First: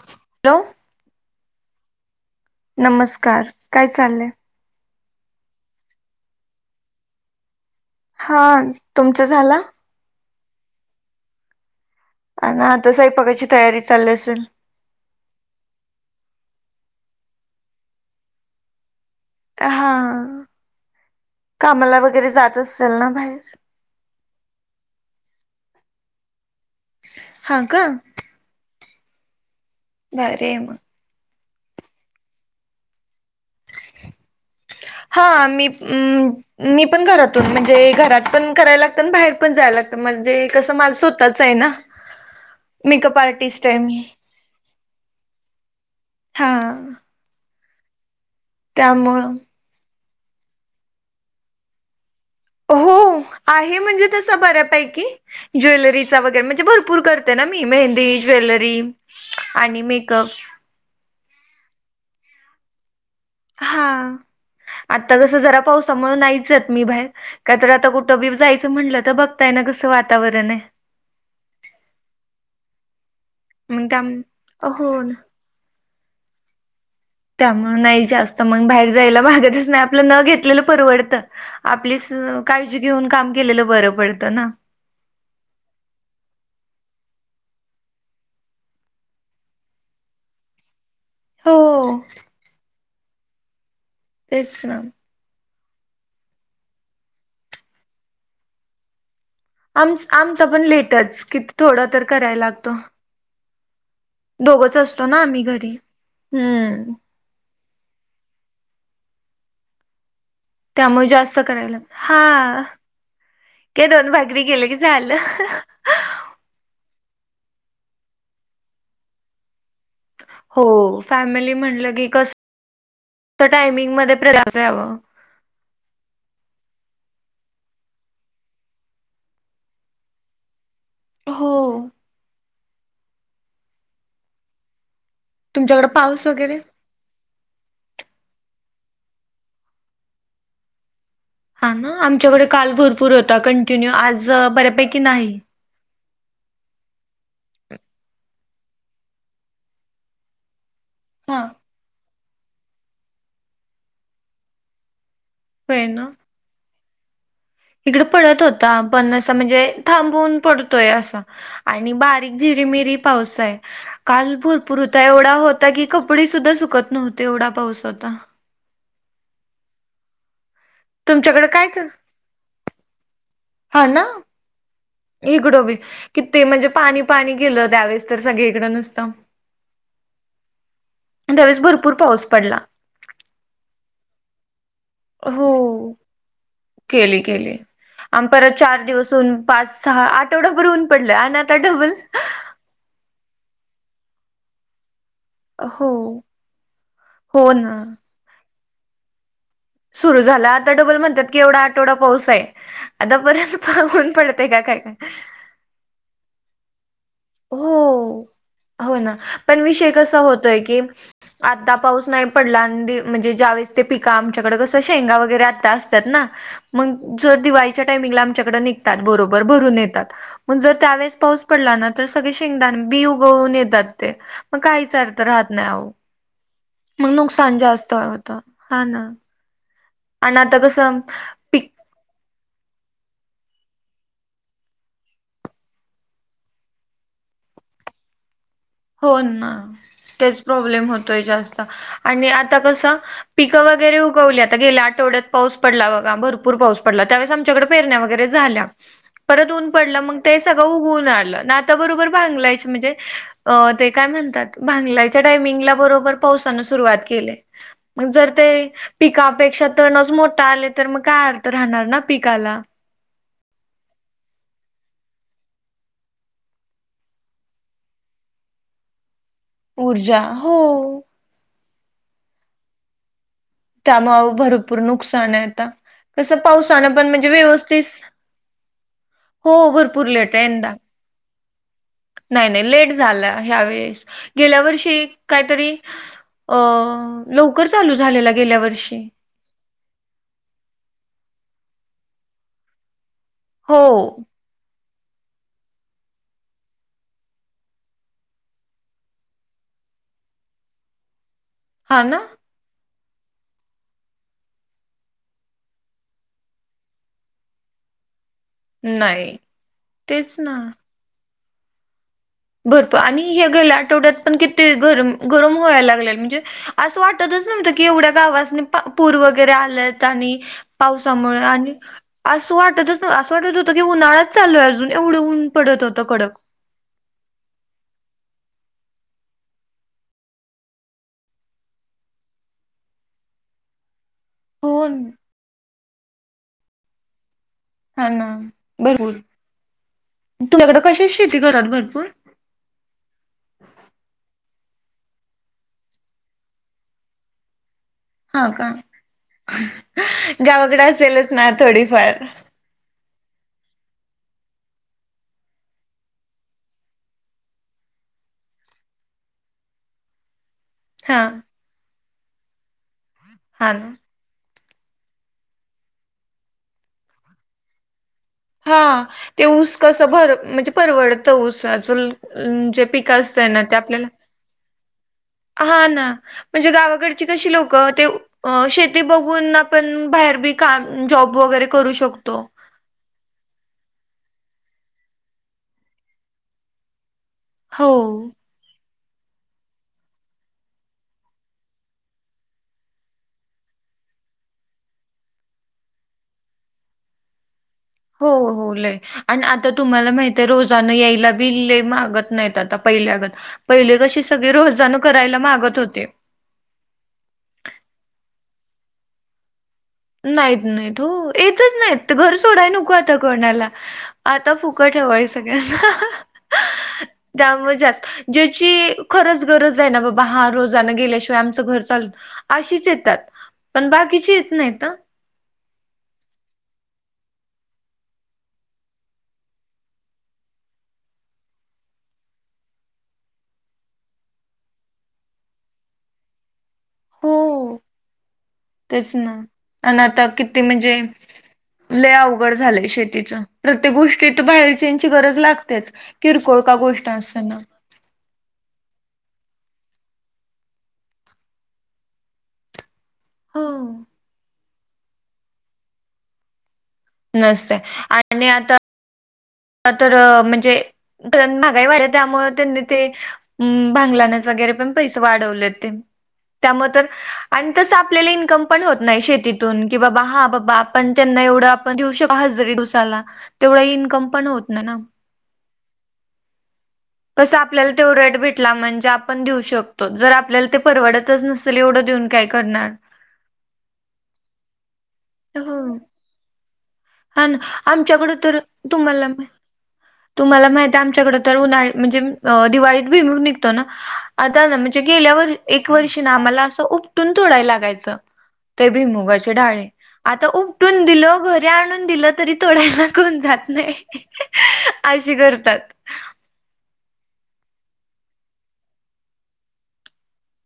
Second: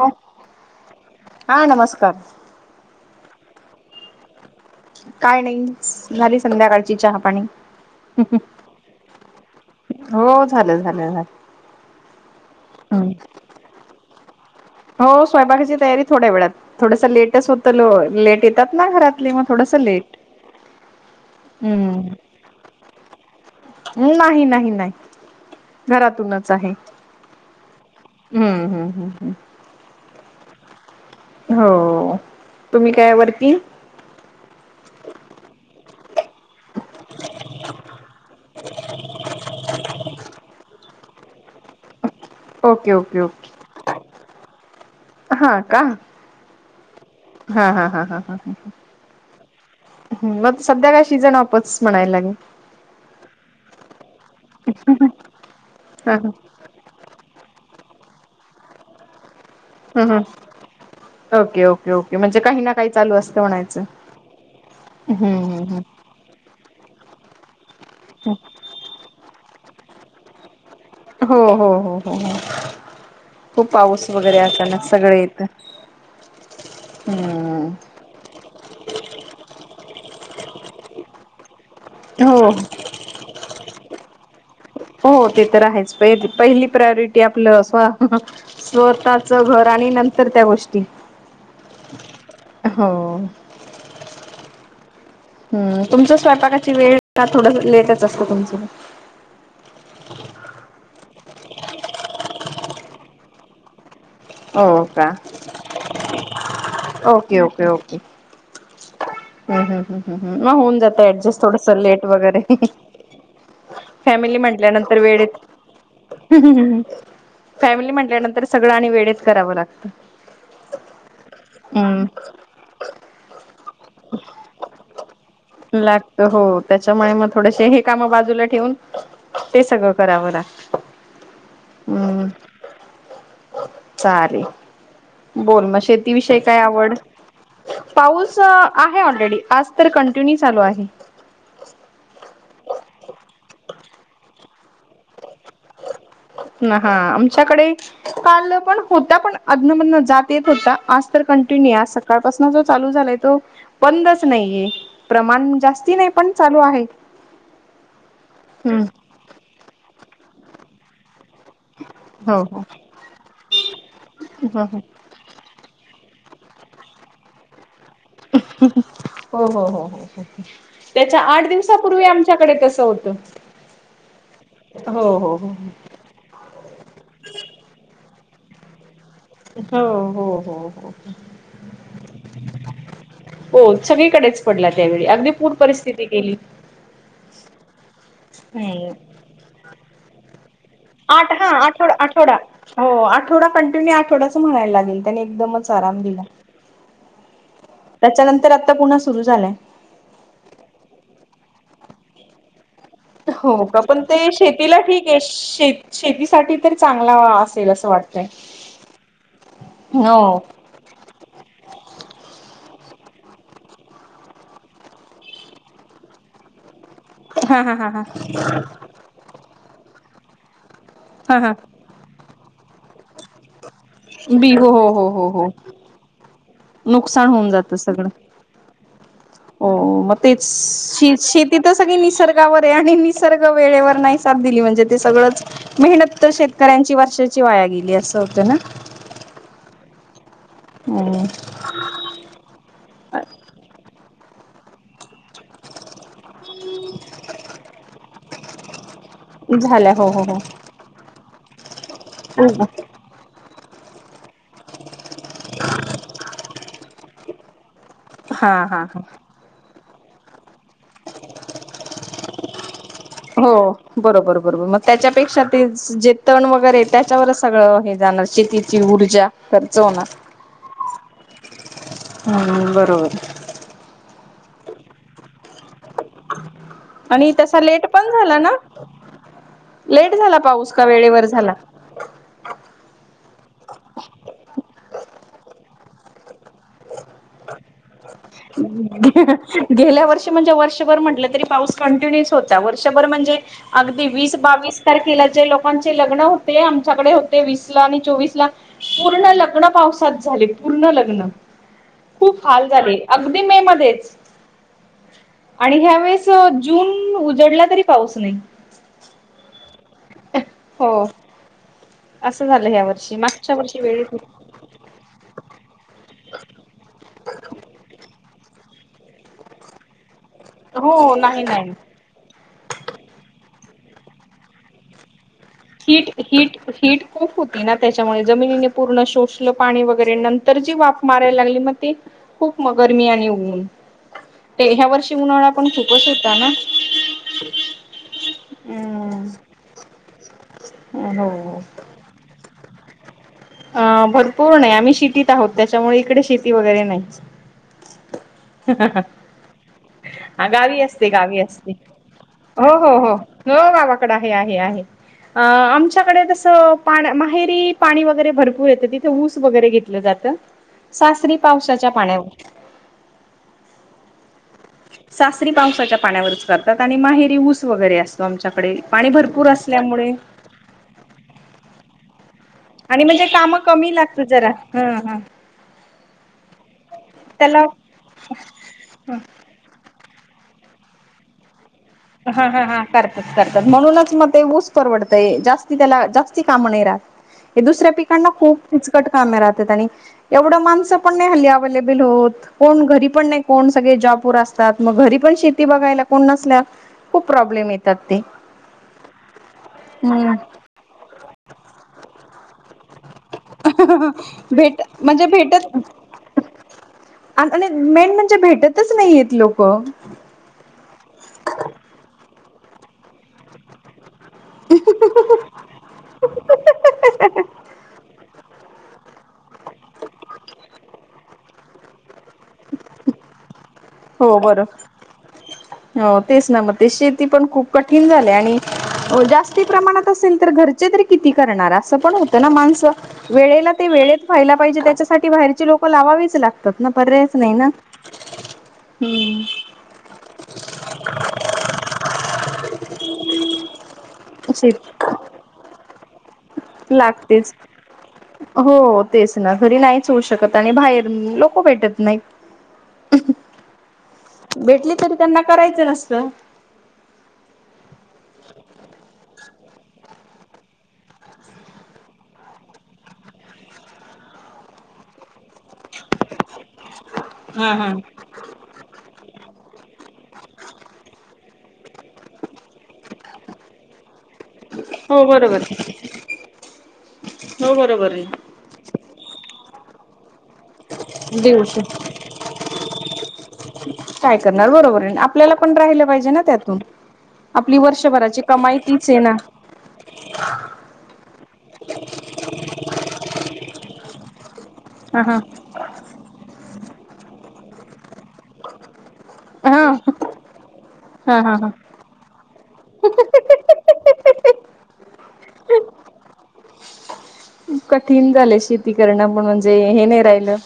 Hello हा नमस्कार नमस्कार काय चाललंय काय नाही झाली संध्याकाळची चहा पाणी हा तुमचं झाला हो झालं झालं झालं अन आता स्वयपाकाची तयारी चालली असल हो स्वयंपाकाची तयारी थोड्या वेळात थोडंसं लेटच होतं ल लेट येतात ना घरात हा कामाला हम्म वगैरे जात असत्याल ना बाहेर नाही नाही नाही घरातूनच आहे हां का? हम्म हम्म हम् हम्म भारी आहे मग हो तुम्ही कायवरती हा मीम मी पण घरातून, म्हणजे घरात पण करायला लागत आणि बाहेर पण जायला लागत म्हणजे, कसं माझ स्वतःच आहे ना ओके मेकअप ओके आर्टिस्ट आहे मी हां का हां हा हा हा हा हां त्यामुळं मग सध्या काय सीजन ऑफच म्हणायला लागेल हो आहे म्हणजे तस बऱ्यापैकी, ज्वेलरीचा वगैरे हा म्हणजे भरपूर कर ते ना मी मेहंदी, ज्वेलरी, आणि हम्म मेकअप हम्म ओके ओके ओके म्हणजे काही ना काही चालू असत. हां आता कस जरा हम्म पाऊसा हम्म मुळ नाहीच जात मी बाहेर, का तर आता कुठं बी जायचं म्हटलं, तर बघताय ना कसं वातावरण आहे. हो हो हो हो हो. खूप मग त्या पाऊस वगैरे अचानक हो सगळ ना येत हम्म. मंग बाहेर जायला भागतच नाही. आपलं न घेतलेलं परवडत. आपलीच हो काळजी घेऊन काम केलेलं बरं पडतं ना? हो ते तर आहेच, पहिली प्रायोरिटी आपलं स्वा हं हं स्वतःच घर आणि नंतर त्या गोष्टी हो हो तेच ना हम्म तुमच स्वयंपाकाची वेळ का थोडं लेटच असतं तुमचं? आमचा आमचा पण लेटच किती थोडा तर करायला लागतो दोघच हो असतो का? ना आम्ही घरी, हम्म ओके ओके ओके. हम्म हम्म हम्म. हम्म मग होऊन त्यामुळे जातं जास्त ऍडजस्ट थोडस करायला लेट वगैरे ही हा ही काय दोन फॅमिली भाकरी केलं की म्हटल्यानंतर झालं वेळेत हम्म हम्म हम्म फॅमिली म्हंटल्यानंतर सगळं आणि वेळत करावं लागतं. हो फॅमिली म्हटलं हम्म की कस, त्या टायमिंग मध्ये प्र [unintelligible] यावं. लागत हो त्याच्यामुळे मग थोडसे हे काम बाजूला ठेवून ते सगळं कराव लागतं. हो. हम्म. चालेल, बोल मग तुमच्याकडे पाऊस शेतीविषयी वगैरे? काय आवड? पाऊस आहे ऑलरेडी आज तर कंटिन्यू चालू आहे. हां ना? आमच्याकडे काल भरपूर होता कंटिन्यू, आज बऱ्यापैकी नाही. ह हा आमच्याकडे कालपण होता पण आधणमधन जात येत होता आज तर हा. कंटिन्यू आहे, आज स सकाळपासून जो चालू झालाय तो बंदच नाहीय प्रमाण होय जास्ती नाही, पण चालू आहे. हिकडं पडत होता हम्म पण अस म्हणजे थांबवून पडतोय असा आणि बारीक हो हो झिरीमिरी पाऊस आहे काल हो भरपूर हो होता एवढा होत आता की कपडे सुद्धा सुकत नव्हते एवढा पाऊस होता हो हो हो हो हो हो. त्याच्या तुमच्याकडे आठ काय कर दिवसापूर्वी आमच्याकडे तसं होतं. हा ना. हो हो हो. इकडं किती म्हणजे पाणी पाणी केेलं त्यावेळेस तर सगळीकडं नुसतं. हो हो हो हो त्यावेळेस भरपूर पाऊस पडला हो सगळीकडेच पडला त्यावेळी, अगदी पूर हो. परिस्थिती केली. आणि परत चार दिवसून पाच सहा आठ आठ हां आठवड आठवडा हो आठवडा कंटिन्यू आठवडाच म्हणायला लागेल. त्याने एकदमच हो आराम दिला. हो ना. त्याच्यानंतर आता पुन्हा सुरू झालंय. सुरू झाला आता डोबल म्हणतात की एवढा आठवडा पाऊस आहे. आता हो परत का पण ऊन ते पडतय का शेतीला काय काय ठीक आहे श शेतीसाठी तर चांगला असेल असं हो वाटतंय. हो ना पण विषय कसा हो. होतोय की आता पाऊस नाही पडला आणि म्हणजे ज्यावेळेस ते पिका आमच्याकडे कसं शेंगा वगैरे आता ना मग जर हा हा दिवाळीच्या हा हा टायमिंगला आमच्याकड निघतात बरोबर भरून येतात मग जर त्यावेळेस हा पाऊस हा पडला ना तर सगळे शेंगदा बि गळून येतात. ते. बी मग हो हो काहीच हो अर्थ हो हो राहत नाही आओ. मग नुकसान जास्त [unintelligible] होत. हा ना ओ म आणि तेच आता कसं शी शीत पिक तिथं सगळी निसर्गावर ये आणि निसर्ग वेळेवर नाही सात दिली म्हणजे ते सगळंच मेहनत तर शेतकऱ्यांची वर्षाची वाया गेली असं होतं ना? हो ना. तेच प्रॉब्लेम होतोय हम्म जास्त आणि आता कसं पिकं वगैरे उगवली आता गेल्या आट आठवड्यात पाऊस पडला बघा. भरपूर पाऊस पडला त्यावेळेस आमच्याकडडे पेरण्या वगैरे झाल्या. परत ऊन झाल्या पडलं हो मग हो ते सगळं उगून आलं न आता बरोबर हो भांगलायच म्हणजे अ ते काय म्हणतात भांगलाच्या टायमिंगला बरोबर पावसान सुरुवात केलय. मग जर ते हा हा हा पिकापेक्षा तणच मोठे आले तर मग काय अर्थ राहणार ना पिकाला? हो बरोबर-बरोबर, मग त्याच्यापेक्षा ते जे तण वगैरे त्याच्यावरच सगळं हे जाणार शेती ची ऊर्जा खर्च होणार. ऊर्जा हो हम् बरोबर. त्यामळ भरपूर नुकसान आहे आता. कसं पावसानं पण म्हणजे आणि तसा लेट व्यवस्थिस पण झाला ना हो. भरपूर लेट झाला आहे पाऊस यंदा का वेळेवर झाला नाय-नाई लेट झाला ह्यावेेळेस. गेल्या वर्षी काहीतरी अ लवकर चालू झालेला गेल्या वर्षी [unintelligible] गेल्या वर्षी म्हणजे वर्षभर म्हंटलं तरी पाऊस कंटिन्युस होता. वर्षभर म्हणजे हो अगदी वीस, बावीस तारखेला जे लोकांचे लग्न होते. आमच्याकडे होते वीस ला आणि चोवीस ला पूर्ण लग्न पावसात झाले. पूर्ण लग्न हा. खूप हाल झाले. अगदी मे मध्येच आणि ह्या वेळेस जून उजडला तरी पाऊस नाही. नाइ. तेच ना हो असं झालं ह्या भरप वर्षी आणि हे मागच्या गलं वर्षी आठवड्यात वेळेत पण कित ते गरम-गरम व्हाय लागलेल. म्हणजे असं वाटतच नव्हतं की एवढ्या गावास पा पूर वगैरे आलेत आणि हो पावसामुळ नाही नाही आणि असं वाटतच नव असं वाटत होतं की उन्हाळाच चालू आहे अजून एवढं उन हिट-हिट-हिट खूप होती ना. त्याच्यामुळे जमिनीने पूर्ण शोषलं पाणी वगैरे नंतर जी वाफ मारायला लागली मग ती खूप म गरमी आणि ऊन. ते ह्या हो वर्षी उन्हाळा पण खूपच होता ना? हा ना? भरपूर. हम्म हो. हो. [unintelligible] भरपूर आ भरपूर नाही आम्ही शितीत आहोत, त्याच्यामुळे इकडे शेती वगैरे नाही. हा का? हा गावी गावाकडे असते असेलच गावी ना असते थोडीफार? हो हो हो. गावाकडे आहे-आहे-आहे. आमच्याकडे तस माहेरी पाणी वगैरे भरपूर येत तिथे ऊस वगैरे घेतलं जात. हा सासरी पावसाच्या पाण्यावर हा [unintelligible] सासरी पावसाच्या पाण्यावरच करतात आणि माहेरी ऊस वगैरे असत हा. ते ऊस कसा भर म्हणजे परवडतं ऊसाच आणि म्हणजे काम कमी लागत जरा. ह-ह. हा ना? म्हणजे गावाकडची कशी त्याला लोक ते शेती उ बघून पण बाहेर बी काम जॉब वगैरे करू शकतो. हा-ह-हा करतात-करतात म्हणूनच मग ते ऊस परवडतंय. जास्ती त्याला जास्ती काम नाही राहत. हे हो दुसऱ्या पिकांना खूप कीचकट कामे राहतात आणि एवढं माणसं पण नाही हल्ली अवेलेबल होत. कोण घरी पण नाही. कोण सगळे जॉब वर, मग घरी पण शेती बघायला कोण नसल्या खू प्रॉब्लेमेत हो हो ल आणि आता तुम्हाला हम्म माहित आहे रोजान यायला बि लले मागत नाहीत आता पहिल्यागत, पहिले कशी सगळी भेट रोजान म्हणजे करायला भेटत मागत होते. आणि मेन म्हणजे भेटतच नाही येत लोक. नाहीत नाहीत हो येतच नाहीत घर सोडाय नको आता कोणाला आता फुकंट हवाय सगळ्यांना त्यामुळे जास्त, ज्याची खरंच गरज आहे ना बाबा, हा रोजान गेल्याशिवाय आमचं घर चालत नाही अशीच येतात. पण बाकीची हो येत बरं नाहीत हा हो तेच ना मग ते शेती पण खूप कठीण झाले आणि जास्ती प्रमाणात असेल तर घर चे तरी किती करणार असं पण होतं ना माणसं वेळेला ते वेळेत व्हायला पाहिजे, त्याच्यासाठी बाहेरचे लोक लावावीच लाग तात ना पर्यायच नाही ना हो. तेच हम्म ना आणि आता किती म्हणजे ले अवघड झालंय शेतीच प्रत्येक गोष्टी तर बाहेरच्या शेत ची गरज लागतेच किरकोळ का गोष्ट लागतेच. असेना. हो तेच ना घरी नाहीच होऊ शकत आणि बाहेर लोक भेटत नाहीत. हो भेटली तरी त्यांना करायचं नसतं नसतय आणि आता तर म्हणजे कारण, महागाई वाढली त्यामुळ त्यांनी ते हम्म भांगलानीच वगैरे पण पैसे वाढवले ते त्यामुळे तर आणि हा हा तसं आपल्याला इन्कम पण होत नाही शेतीतून, की बाबा हा बाबा आपण त्यांना एवढं आपणऊ शको ह दिवसाला तेवढा इन् हो बरोबर कसं हो आपल्याला ते बरोबर रेट आहे भेटला म्हणजे आपण देऊ शकतो जर आपल्याला ते परवाडतच नसेल देऊशी एवढं देऊन काय करणार? काय करणार बरोबर आहे. आपल्याला पण हो राहिलं पाहिजे ना त्यातून हा ना आपली आमच्याकडे वर्षभराची तर कमाई तीच आहे तुम्हाला ना. तुम्हाला माहित आहे आमच्याकडे तर उन्हाळ म्हणजे दिवाळीत बी म निघतो ना आता गे हा हा एक वर्षी आला अस उपटून तोडाय लागायच, ते भुईमूग हा डहाळे आता उपटुन दिलो हा हा घरी हा आणून दिलं तरी तोडायला कोण जात नाही अशी करतात. कठीण झाले शेती करणं पण म्हणजे हे नाही राहिलं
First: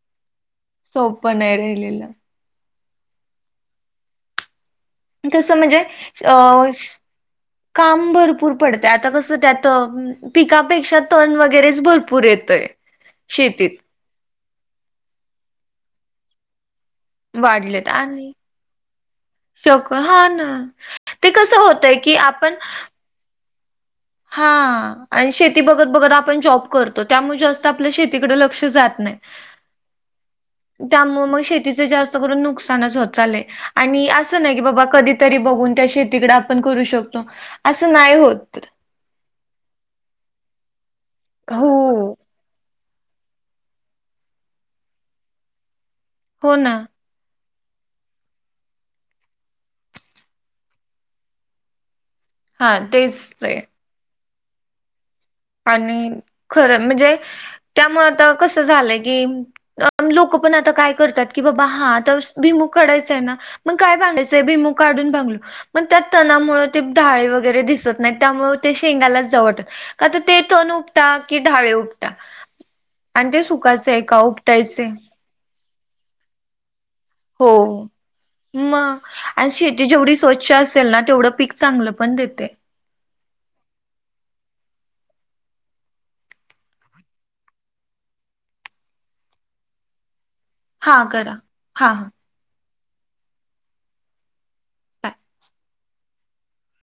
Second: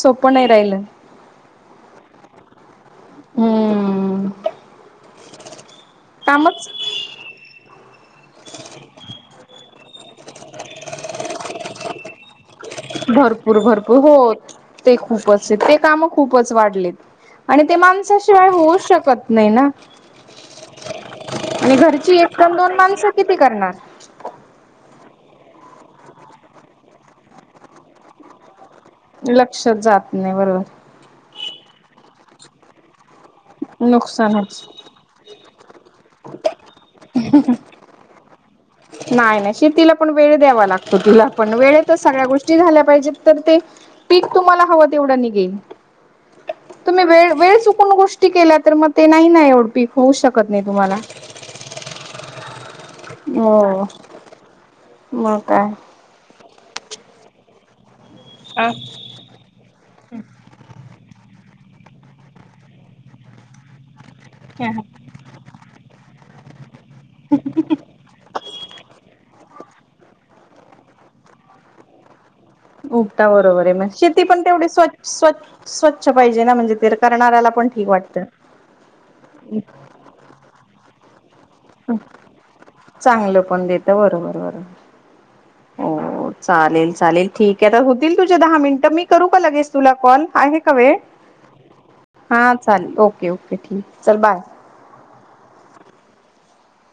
सोपं नाही राहिलं. सोप नाही राहिलेलं हम्म कसं म्हणजे अ कामच काम भरपूर पडतय, आता कसं त्यात पिकापेक्षा तण वगैरेच भरपूर येतय. भरपूर शेतीत भरपूर हो ते खूपच, ते काम खूपच वाढलेत आणि ते वाढलेत आणि माणसाशिवाय होऊ शकत नाही ना. शक हा ना ते कसं आणि होतय की घरची एक - आपण दोन माणसं किती करणार? हा आणि शेती बघत बघत आपण जॉब करतो, त्यामुळे जास्त आपल्या शेतीकडे लक्ष जात नाही. लक्ष जात नाही बरोबर त्यामुळे मग शेतीच जास्त करून नुकसानच होत चालय आणि असं नाही की नुकसानच बाबा कधी तरी बघून त्या शेतीकडे आपण करू शकतो, असं नाही होत. नाही नाही शेतीला पण वेळ द्यावा लागतो तिला पण वेळेतच हो सगळ्या गोष्टी टी झाल्या पाहिजेत, तर ते पीक तुम्हाला हवं तेवढं निघेल. हो ना तुम्ही वेळ वेळ चुकून गोष्टी केल्या तर मग ते नाही ना एवढपीक होऊ शकत नाही तुम्हाला हा तेच ते हो मग काय. आणि खरं म्हणजे त्यामुळे आता कस झालंय की लोक पण आता काय करतात की बाबा हा आता भु ई मूग काढायचाय ना मग काय बांगायचं ते भुईमूग काढून बांगलो मग त्या तणामुळे ते ढाळी वगैरे दिसत नाही त्यामुळे ते शेंगायलाच जाऊ वाटत नाही काता ते तण उपटा कि ढाळे उपटा उपटा आणि ते बरोबर आहे म सुकायचंय का शेती पण तेवढे स्वच उपटायचंय स्व स्वच्छ पाहिजे ना म्हणजे ते करणाऱ्याला हो पण ठीक वाटतं. मग आणि शेती जेवढी स्वच्छ ् असेल ना तेवढं पीक चांगलं पण देते चांगलं पण देत बरोबर बरोबर हो चालेल चालेल ठीक आहे तर होतील तुझ्या दहा मिनिट मी करू का लगेच तुला कॉल आहे हां करा हा हां हां चालेल ओके ओके ठीक चल बाय